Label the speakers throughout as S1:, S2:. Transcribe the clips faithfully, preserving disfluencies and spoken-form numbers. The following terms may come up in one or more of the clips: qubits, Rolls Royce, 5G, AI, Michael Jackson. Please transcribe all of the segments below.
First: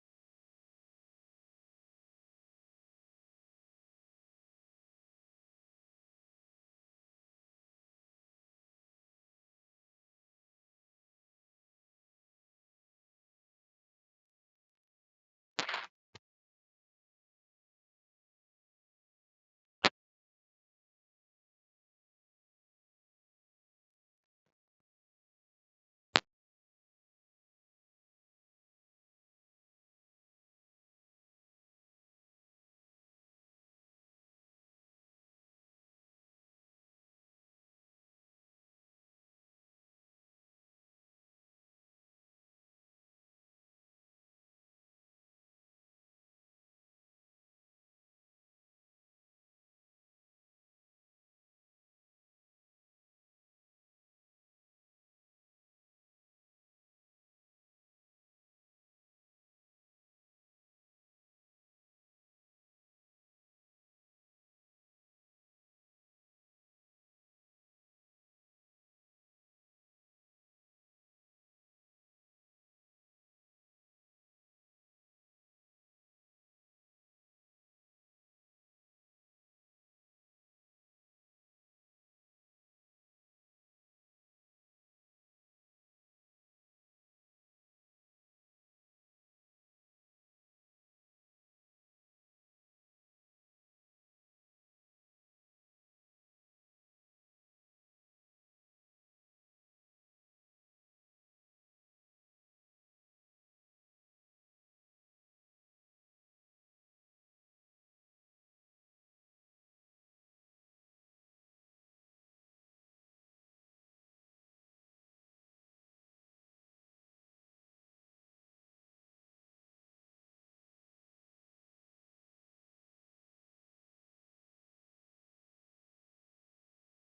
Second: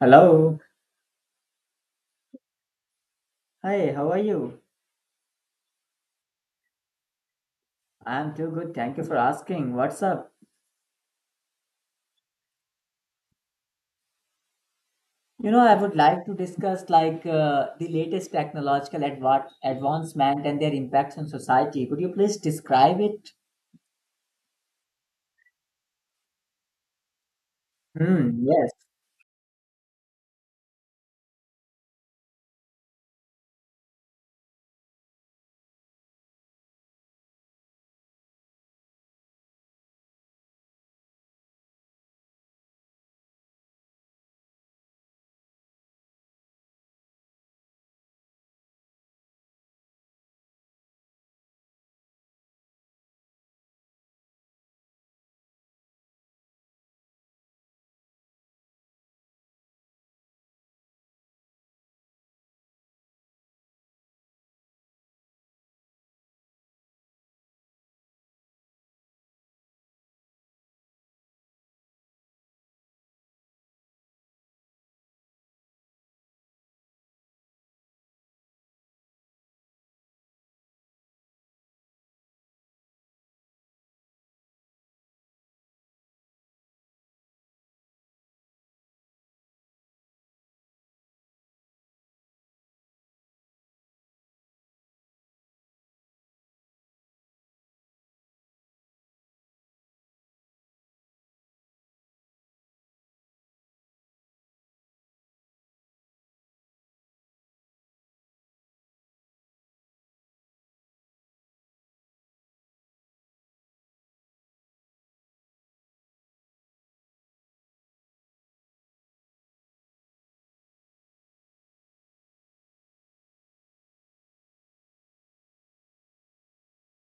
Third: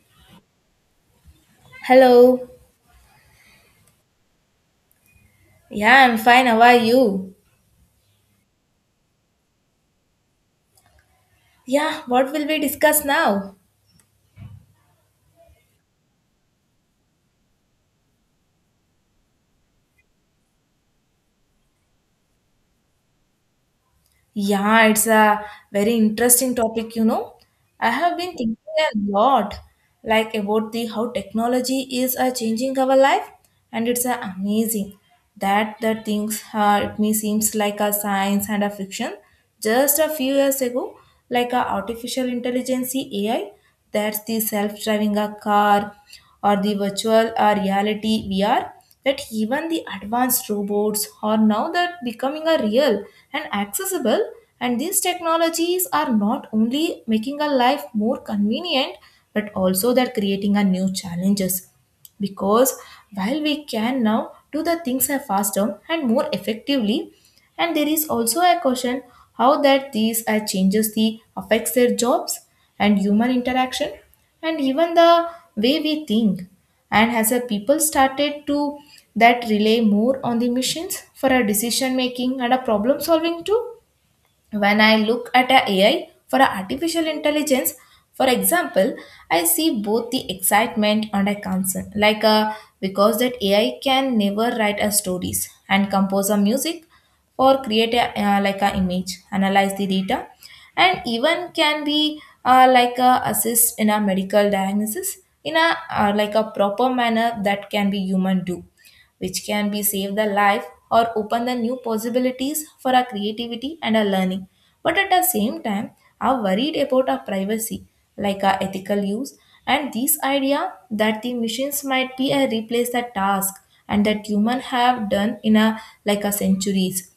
S1: Hello.
S2: Hello.
S1: Hi, how are you?
S2: Yeah, I'm fine. How are you?
S1: I'm too good. Thank you for asking. What's up?
S2: Yeah, what will we discuss now?
S1: You know, I would like to discuss like uh, the latest technological adva- advancement and their impacts on society. Could you please describe it?
S2: Yeah, it's a very interesting topic, you know. I have been
S1: Hmm,
S2: thinking
S1: yes.
S2: a lot like about the how technology is uh, changing our life, and it's uh, amazing that the things uh, it may seems like a science and a fiction just a few years ago, like a artificial intelligence A I, that's the self-driving a car or the virtual or reality V R, that even the advanced robots are now that becoming a real and accessible. And these technologies are not only making our life more convenient, but also they're creating a new challenges, because while we can now do the things are faster and more effectively, and there is also a question how that these uh, changes the affects their jobs and human interaction and even the way we think, and as a people started to that rely more on the machines for a decision making and a problem solving too. When I look at a AI for a artificial intelligence, for example, I see both the excitement and a concern, like a, because that AI can never write a stories and compose a music or create a uh, like a image, analyze the data, and even can be uh, like a assist in a medical diagnosis in a uh, like a proper manner that can be human do, which can be save the life or open the new possibilities for our creativity and our learning. But at the same time, are worried about our privacy, like our ethical use, and this idea that the machines might be a replace the task and that human have done in a like a centuries,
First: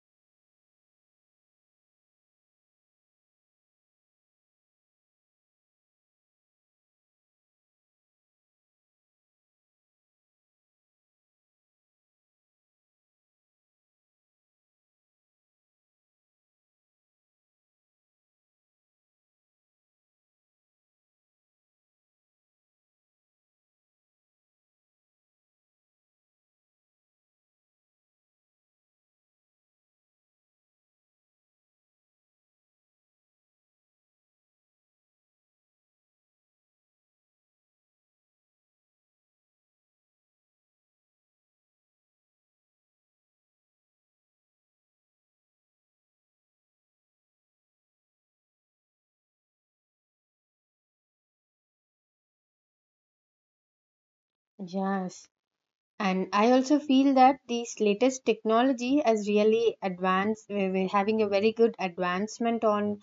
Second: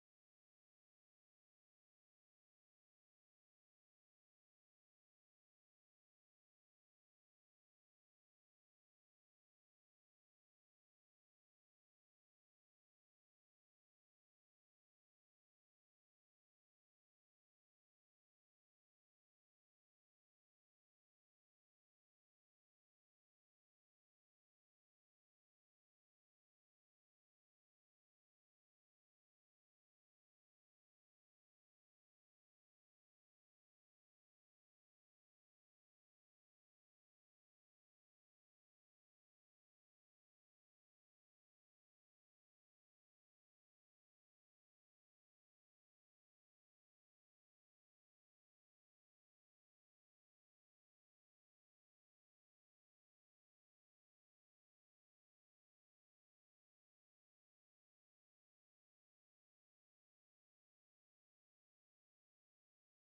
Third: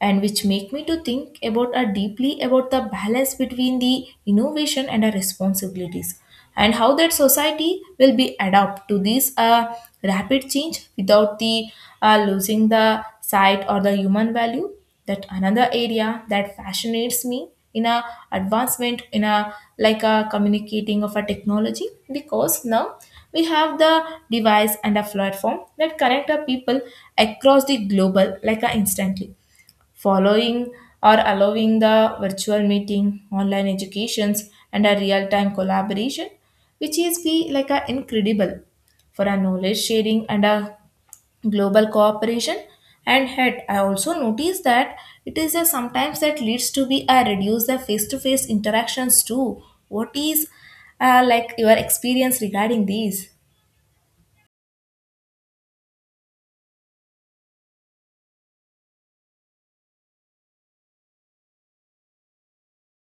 S2: and which make me to think about a deeply about the balance between the innovation and our responsibilities, and how that society will be adapt to this uh, rapid change without the uh, losing the sight or the human value. That another area that fascinates me in a advancement in a like a communicating of a technology, because now we have the device and a platform that connect our people across the global like a instantly, following or allowing the virtual meeting, online educations, and a real-time collaboration, which is be like a incredible for a knowledge sharing and a global cooperation. And head I also noticed that it is a sometimes that leads to be a reduce the face-to-face interactions too. What is uh, like your experience regarding these?
S3: Yes, and I also feel that this latest technology has really advanced. we- We're having a very good advancement on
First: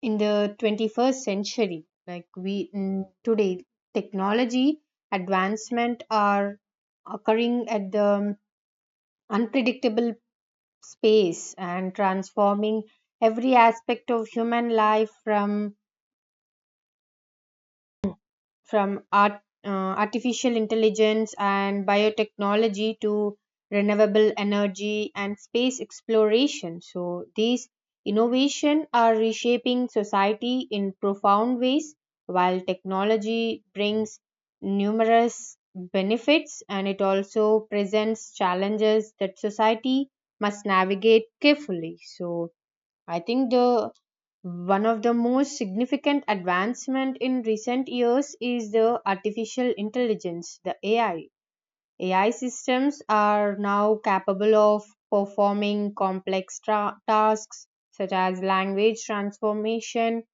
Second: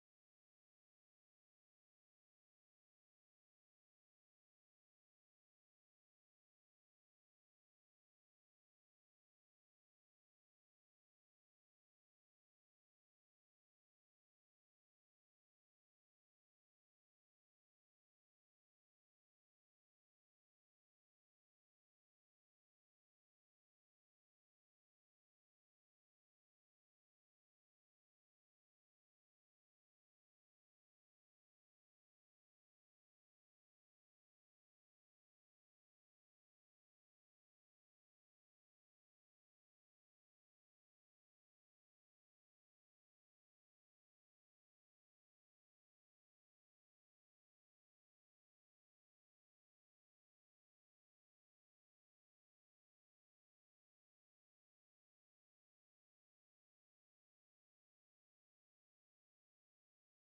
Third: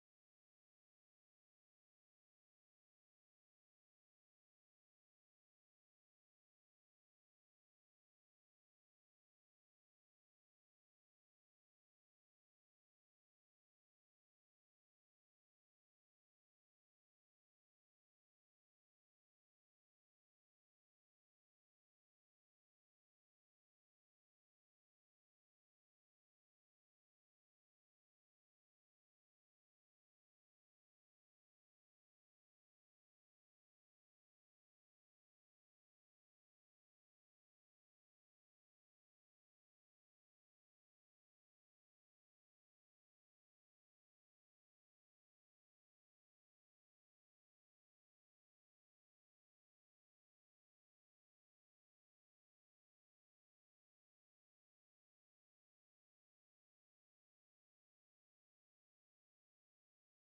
S3: in the twenty-first century. Like we mm, today, technology advancement are occurring at the um, unpredictable space and transforming every aspect of human life from from art, uh, artificial intelligence and biotechnology to renewable energy and space exploration. So these innovation are reshaping society in profound ways while technology brings numerous benefits and it also presents challenges that society must navigate carefully. So I think the one of the most significant advancement in recent years is the artificial intelligence, the A I. A I systems are now capable of performing complex tra- tasks such as language transformation,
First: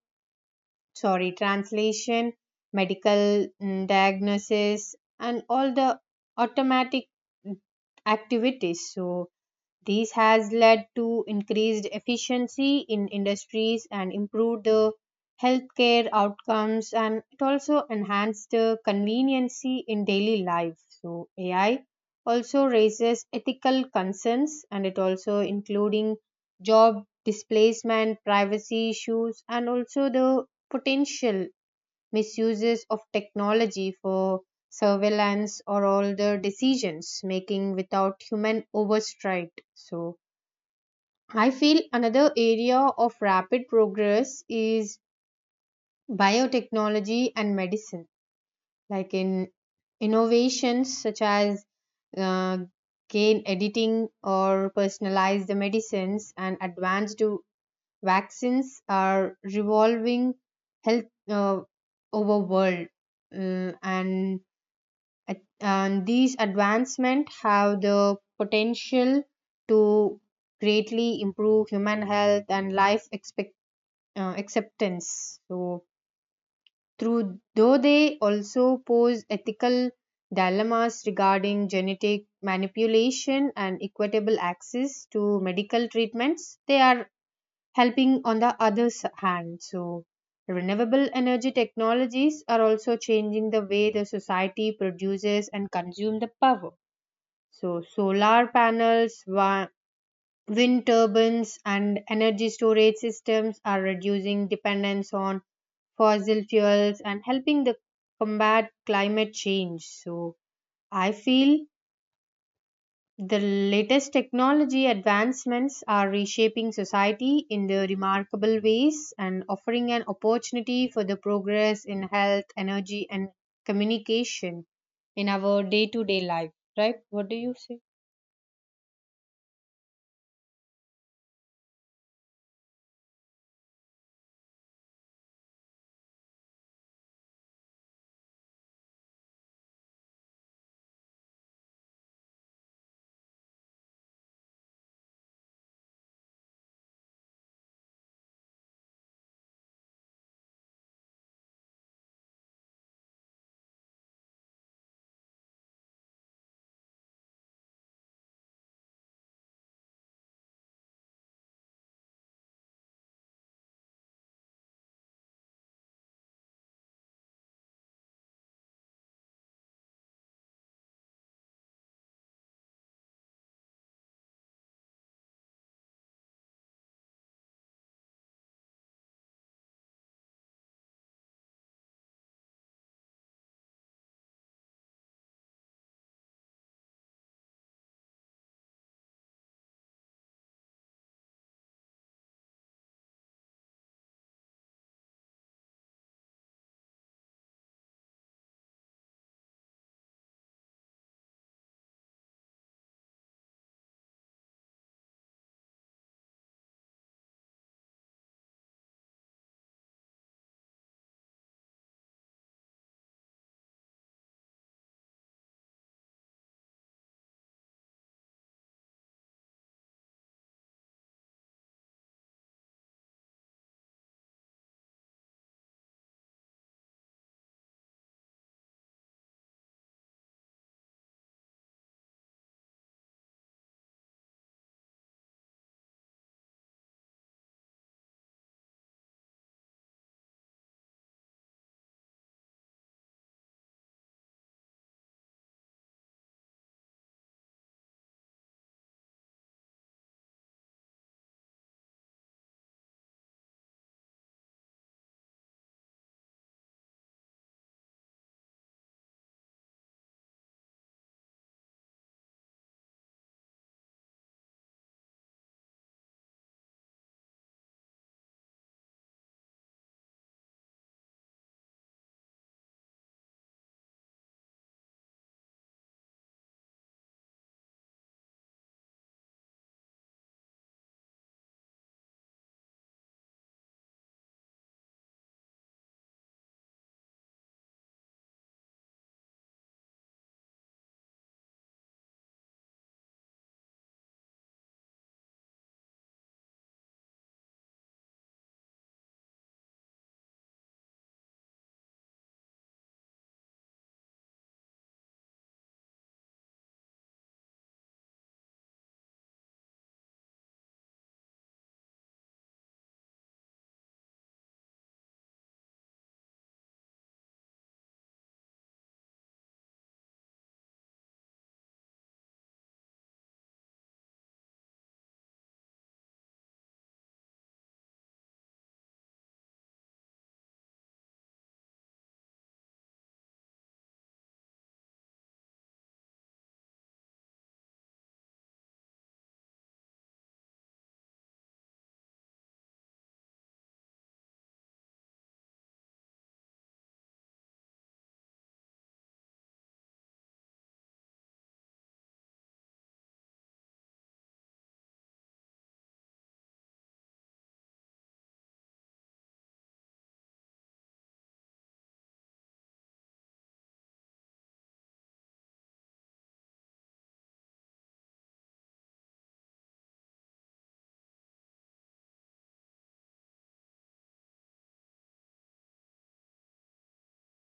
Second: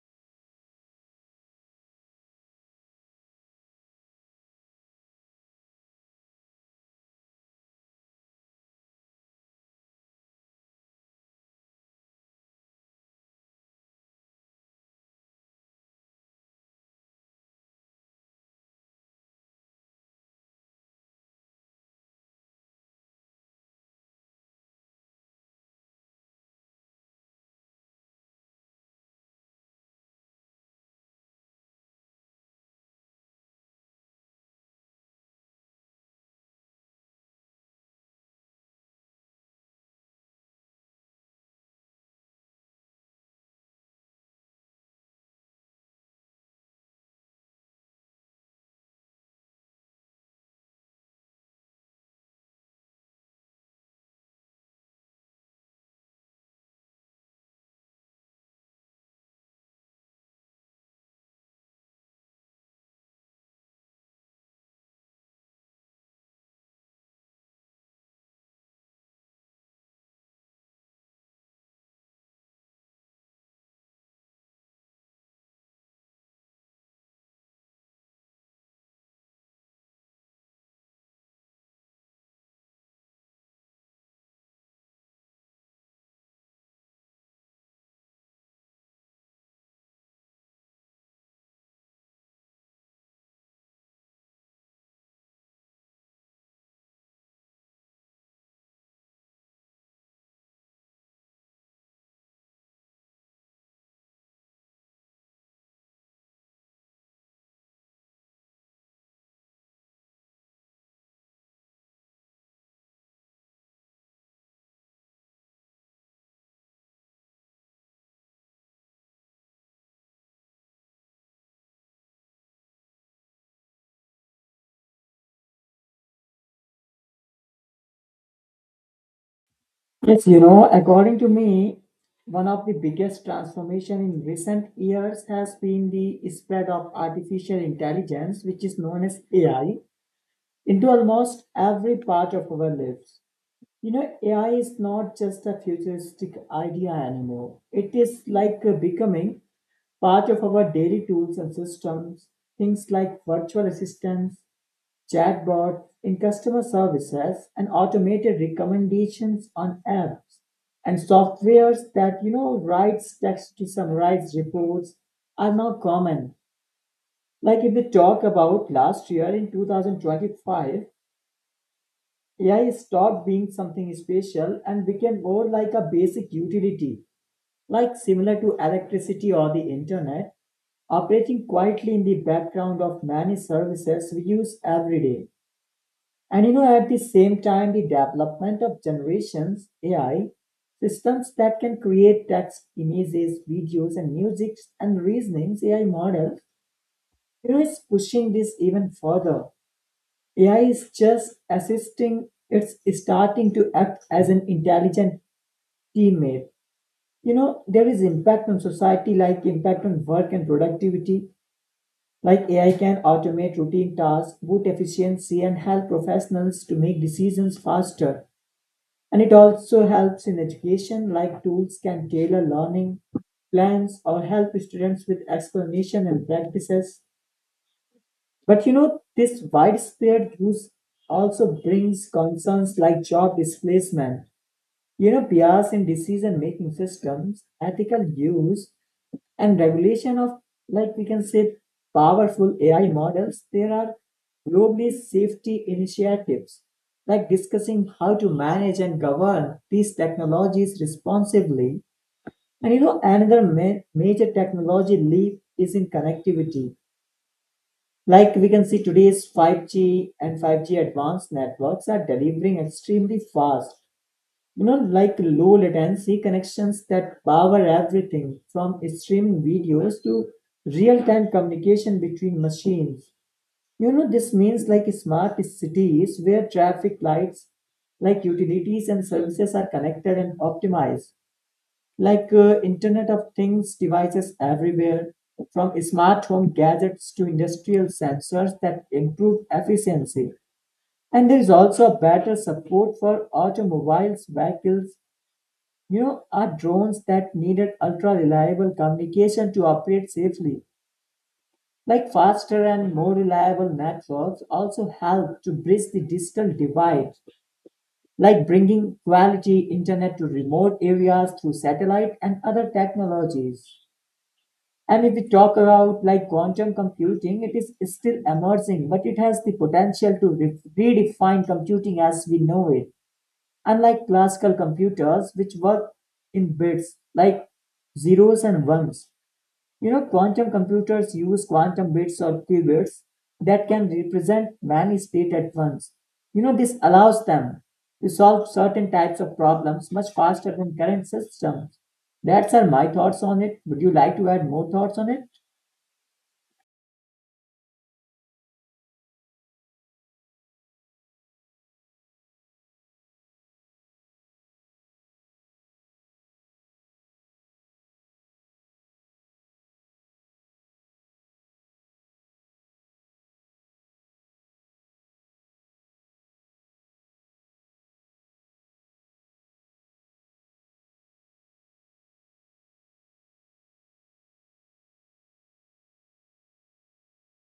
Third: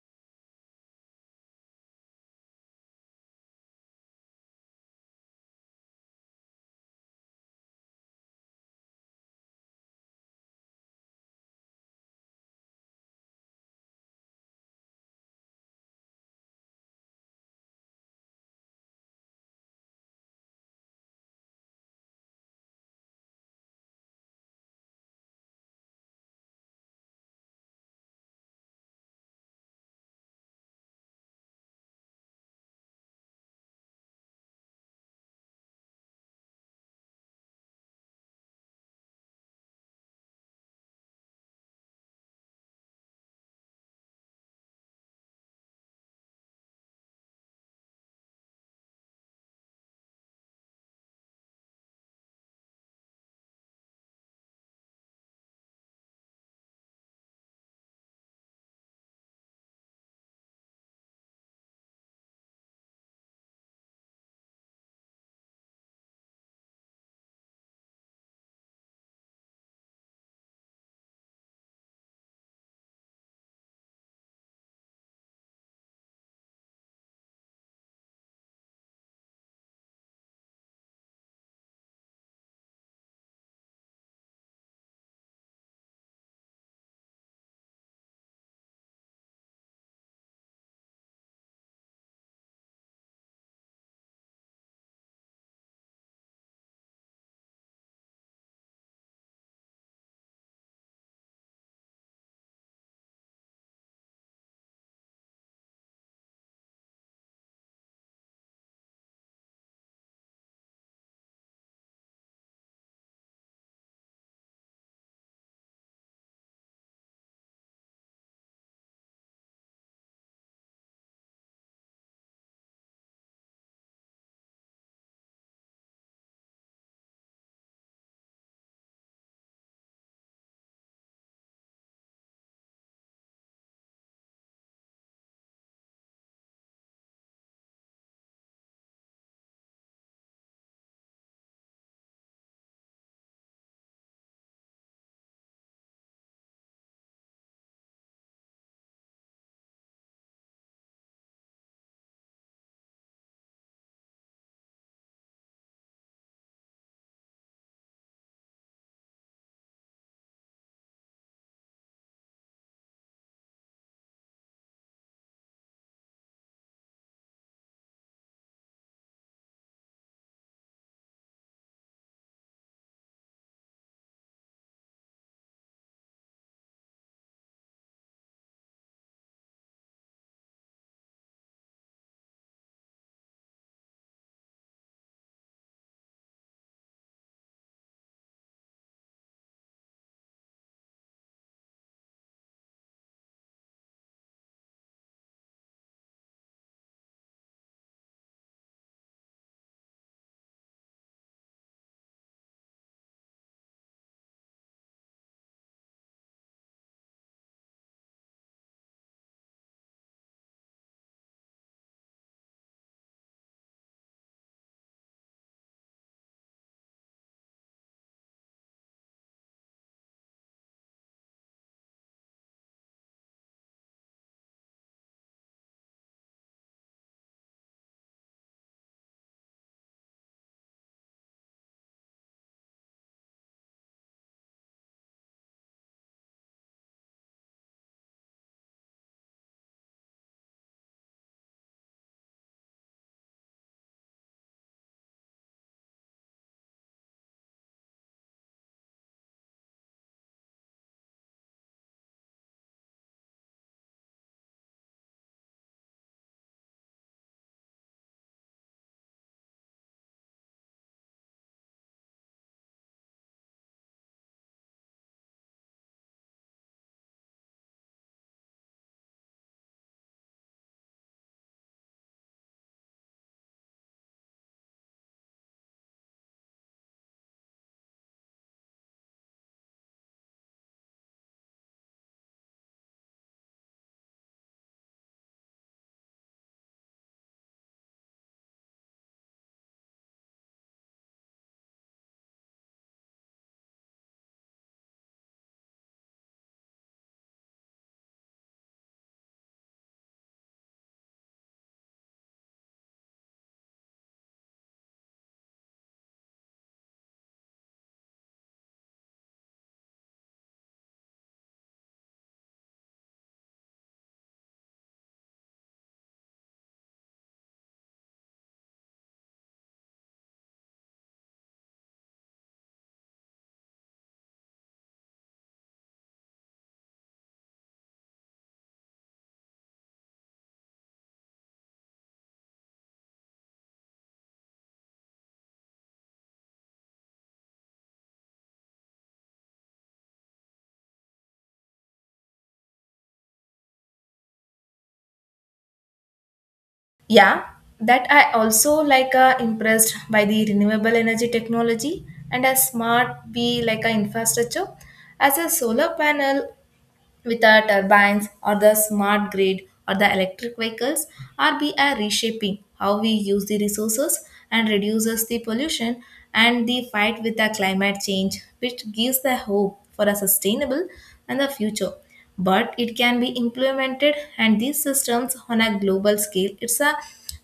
S3: sorry, translation, medical mm, diagnosis, and all the automatic activities. So this has led to increased efficiency in industries and improved the healthcare outcomes, and it also enhanced the conveniency in daily life. So A I also raises ethical concerns and it also including job displacement, privacy issues, and also the potential misuses of technology for surveillance or all the decisions making without human oversight. So I feel another area of rapid progress is biotechnology and medicine, like in innovations such as uh, gain editing or personalized medicines and advanced vaccines are revolving health uh, over world uh, and and these advancements have the potential to greatly improve human health and life expect, uh, acceptance, so through though they also pose ethical dilemmas regarding genetic manipulation and equitable access to medical treatments. They are helping on the other hand. So renewable energy technologies are also changing the way the society produces and consumes the power. So, solar panels, wa- wind turbines, and energy storage systems are reducing dependence on fossil fuels and helping the combat climate change. So, I feel the latest technology advancements are reshaping society in the remarkable ways and offering an opportunity for the progress in health, energy, and communication in our day to day life. Right? What do you say?
S1: Yes, you know, according to me, one of the biggest transformation in recent years has been the spread of artificial intelligence, which is known as A I, into almost every part of our lives. You know, A I is not just a futuristic idea anymore. It is like uh, becoming part of our daily tools and systems. Things like virtual assistants, chatbots in customer services, and automated recommendations on apps and softwares that you know writes text to summarize reports are now common. Like if we talk about last year in two thousand twenty-five, A I stopped being something special and became more like a basic utility, like similar to electricity or the internet, operating quietly in the background of many services we use every day. And you know, at the same time, the development of generations A I systems that can create text, images, videos, and music and reasonings A I models, you know, is pushing this even further. A I is just assisting, it's starting to act as an intelligent teammate. You know, there is impact on society, like impact on work and productivity. Like A I can automate routine tasks, boost efficiency, and help professionals to make decisions faster. And it also helps in education, like tools can tailor learning plans or help students with explanation and practices. But you know, this widespread use also brings concerns like job displacement, you know, bias in decision making systems, ethical use, and regulation of, like we can say, powerful A I models. There are globally safety initiatives, like discussing how to manage and govern these technologies responsibly. And you know, another ma- major technology leap is in connectivity, like we can see today's five G and five G advanced networks are delivering extremely fast, you know, like low latency connections that power everything from streaming videos to real-time communication between machines. You know, this means like smart cities where traffic lights, like utilities and services are connected and optimized, like uh, internet of things devices everywhere from smart home gadgets to industrial sensors that improve efficiency. And there is also a better support for automobiles vehicles, you know, are drones that needed ultra reliable communication to operate safely, like faster and more reliable networks also help to bridge the digital divide, like bringing quality internet to remote areas through satellite and other technologies. And if we talk about like quantum computing, it is still emerging, but it has the potential to re- redefine computing as we know it. Unlike classical computers, which work in bits like zeros and ones, you know, quantum computers use quantum bits or qubits that can represent many states at once. You know, this allows them to solve certain types of problems much faster than current systems. That's are my thoughts on it. Would you like to add more thoughts on it?
S2: Yeah, that I also like uh, impressed by the renewable energy technology and a smart be like a infrastructure as a solar panel with our turbines or the smart grid or the electric vehicles, are be a reshaping how we use the resources and reduces the pollution and the fight with the climate change, which gives the hope for a sustainable and the future. But it can be implemented, and these systems on a global scale it's a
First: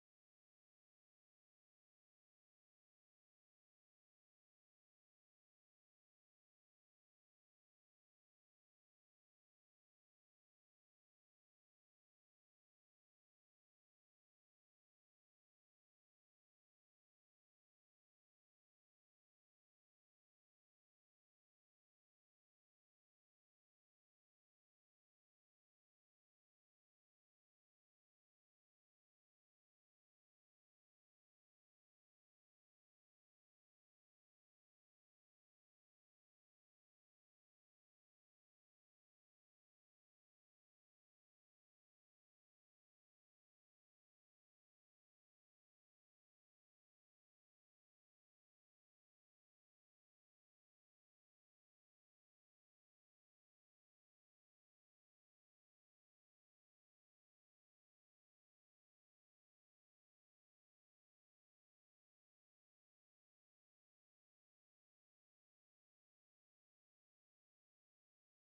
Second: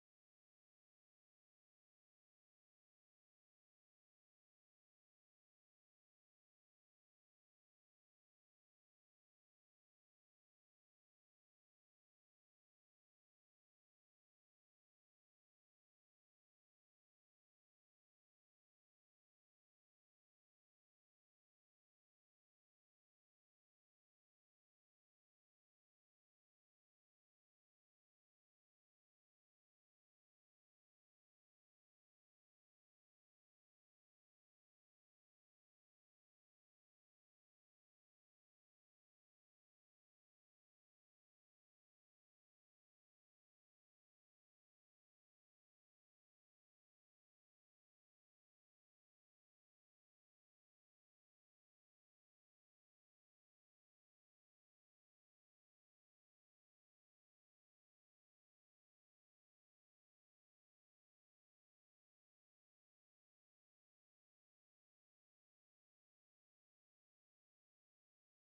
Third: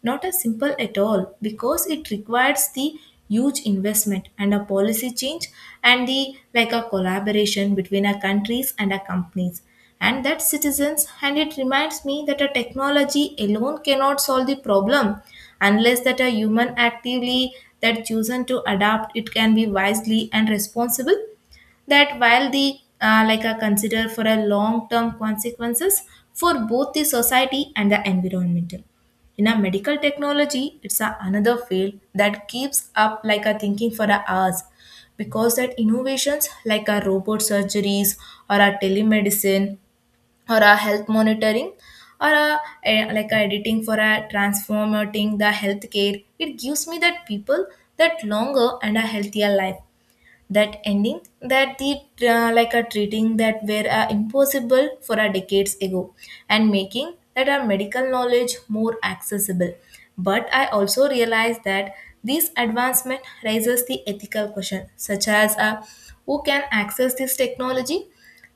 S2: not as simple at all, because it requires the huge investment and a policy change and the like a collaboration between our countries and our companies and that citizens. And it reminds me that a technology alone cannot solve the problem unless that a human actively that chosen to adapt it can be wisely and responsible, that while the uh, like a consider for a long term consequences for both the society and the environmental. In a medical technology, it's a another field that keeps up like a thinking for a hours, because that innovations like a robot surgeries or a telemedicine or a health monitoring or a, eh, like a editing for a transforming the healthcare, it gives me that people that longer and a healthier life, that ending that the uh, like a treating that were uh, impossible for a decades ago, and making that our medical knowledge more accessible. But I also realize that this advancement raises the ethical question, such as uh, who can access this technology,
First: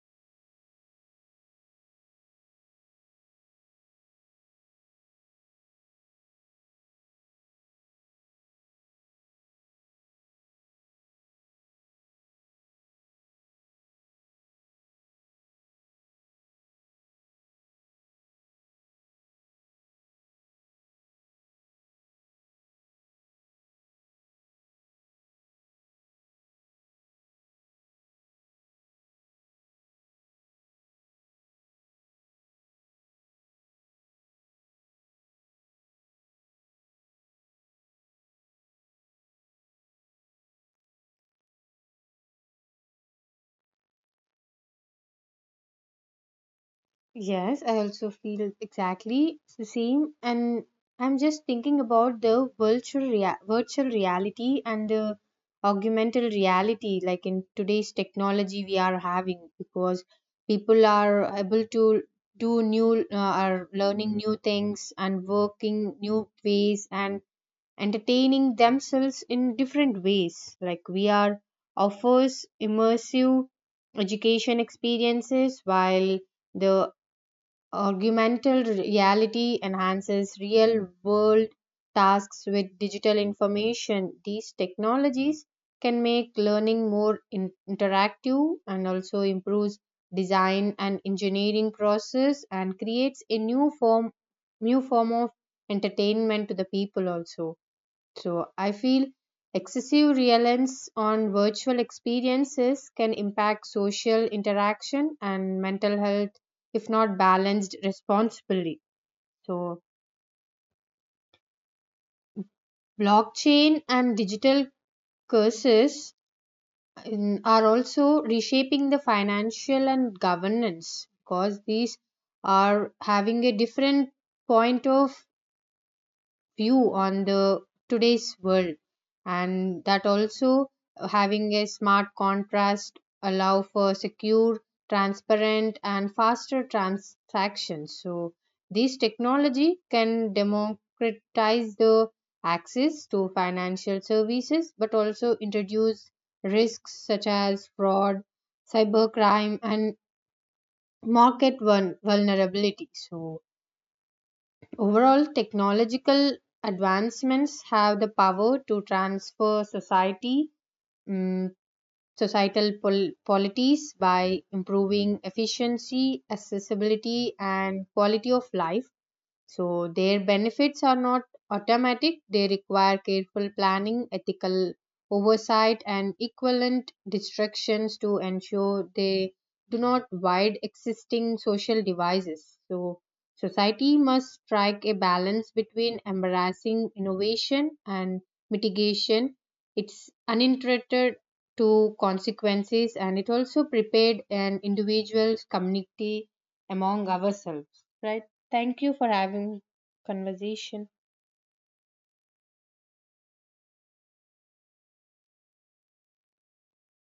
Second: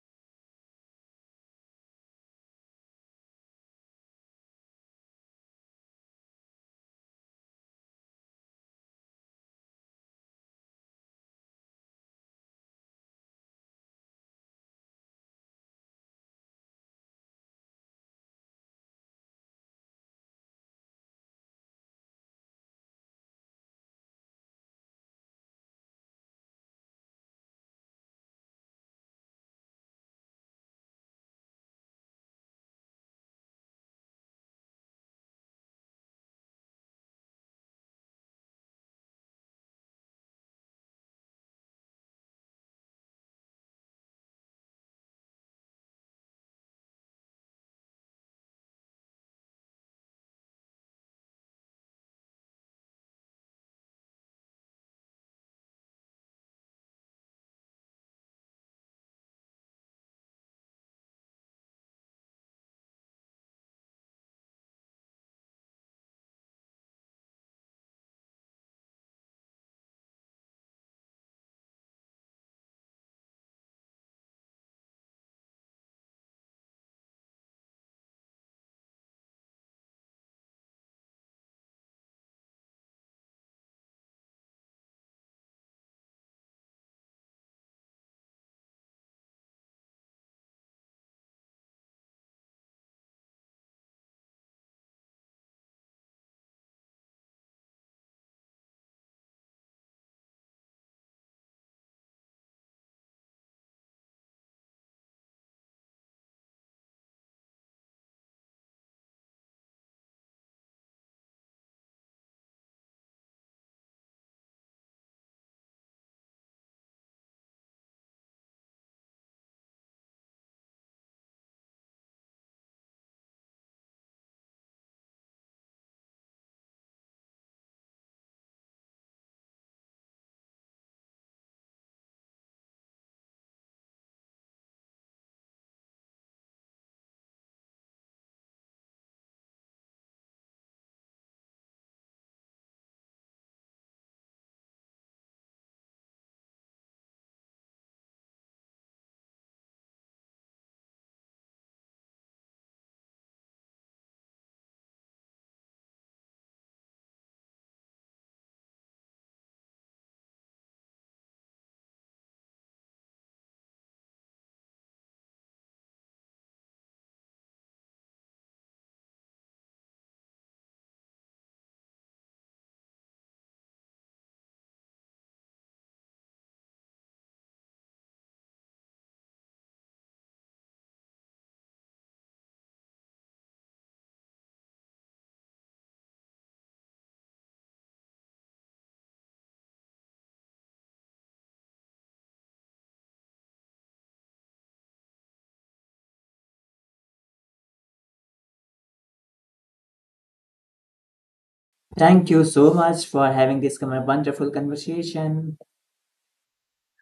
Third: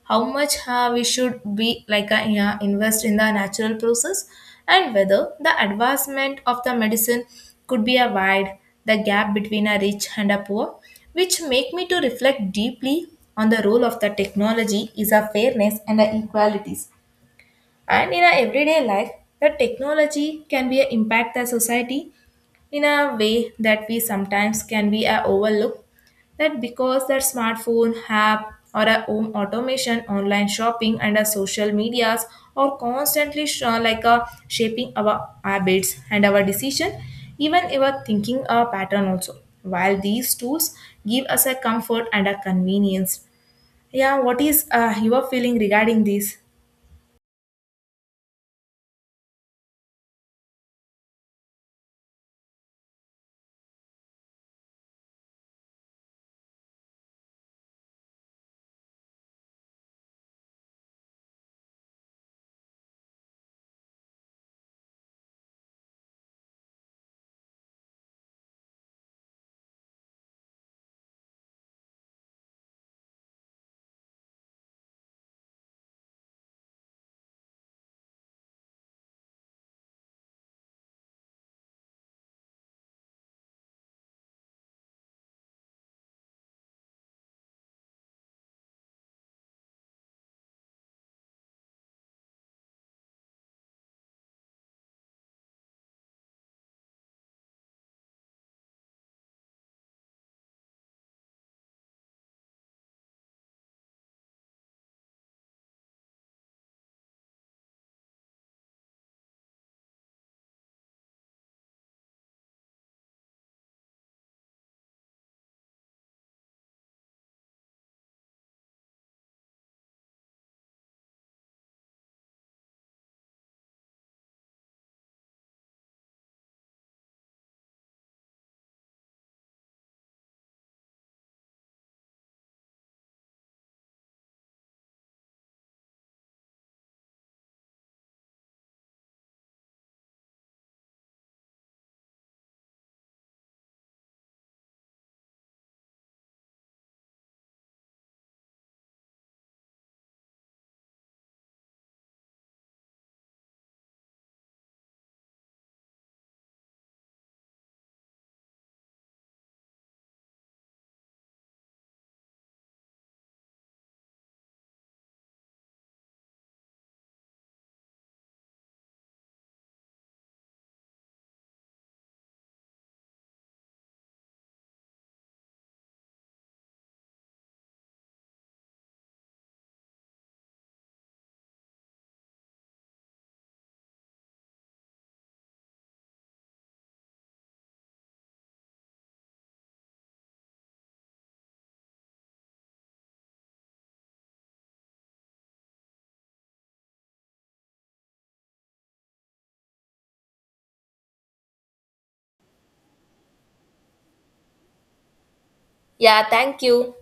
S2: how much uh, we should be like uh, yeah, invest in the natural process, and whether the advancement of the medicine could be a wide the gap between a rich and a poor, which make me to reflect deeply on the role of the technology is a fairness and the equalities. And in our everyday life, the technology can be a impact the society in a way that we sometimes can be uh, overlooked, that because that smartphone app or a home automation, online shopping, and our social medias are constantly sh- uh, like uh, shaping our habits and our decision, even our thinking uh, pattern also. While these tools give us a comfort and a convenience, yeah, what is uh, your feeling regarding this?
S3: Yes, I also feel exactly the same, and I'm just thinking about the virtual rea- virtual reality and the augmented reality, like in today's technology we are having, because people are able to do new, uh, are learning new things and working new ways and entertaining themselves in different ways. Like we are offers immersive education experiences while the augmented reality enhances real world tasks with digital information. These technologies can make learning more in- interactive and also improves design and engineering process and creates a new form new form of entertainment to the people also. So I feel excessive reliance on virtual experiences can impact social interaction and mental health if not balanced responsibly. So blockchain and digital curses in- are also reshaping the financial and governance, because these are having a different point of view on the today's world, and that also having a smart contrast allow for secure, transparent, and faster transactions. So this technology can democratize the access to financial services but also introduce risks such as fraud, cybercrime, and market vul- vulnerability. So overall, technological advancements have the power to transfer society, mm, societal pol- polities by improving efficiency, accessibility, and quality of life. So their benefits are not automatic, they require careful planning, ethical oversight, and equivalent distractions to ensure they do not wide existing social devices. So society must strike a balance between embracing innovation and mitigation. It's uninterested to consequences, and it also prepared an individual's community among ourselves, right? Thank you for having conversation.
S1: Thank you so much for having this com- wonderful conversation.
S2: Yeah, thank you.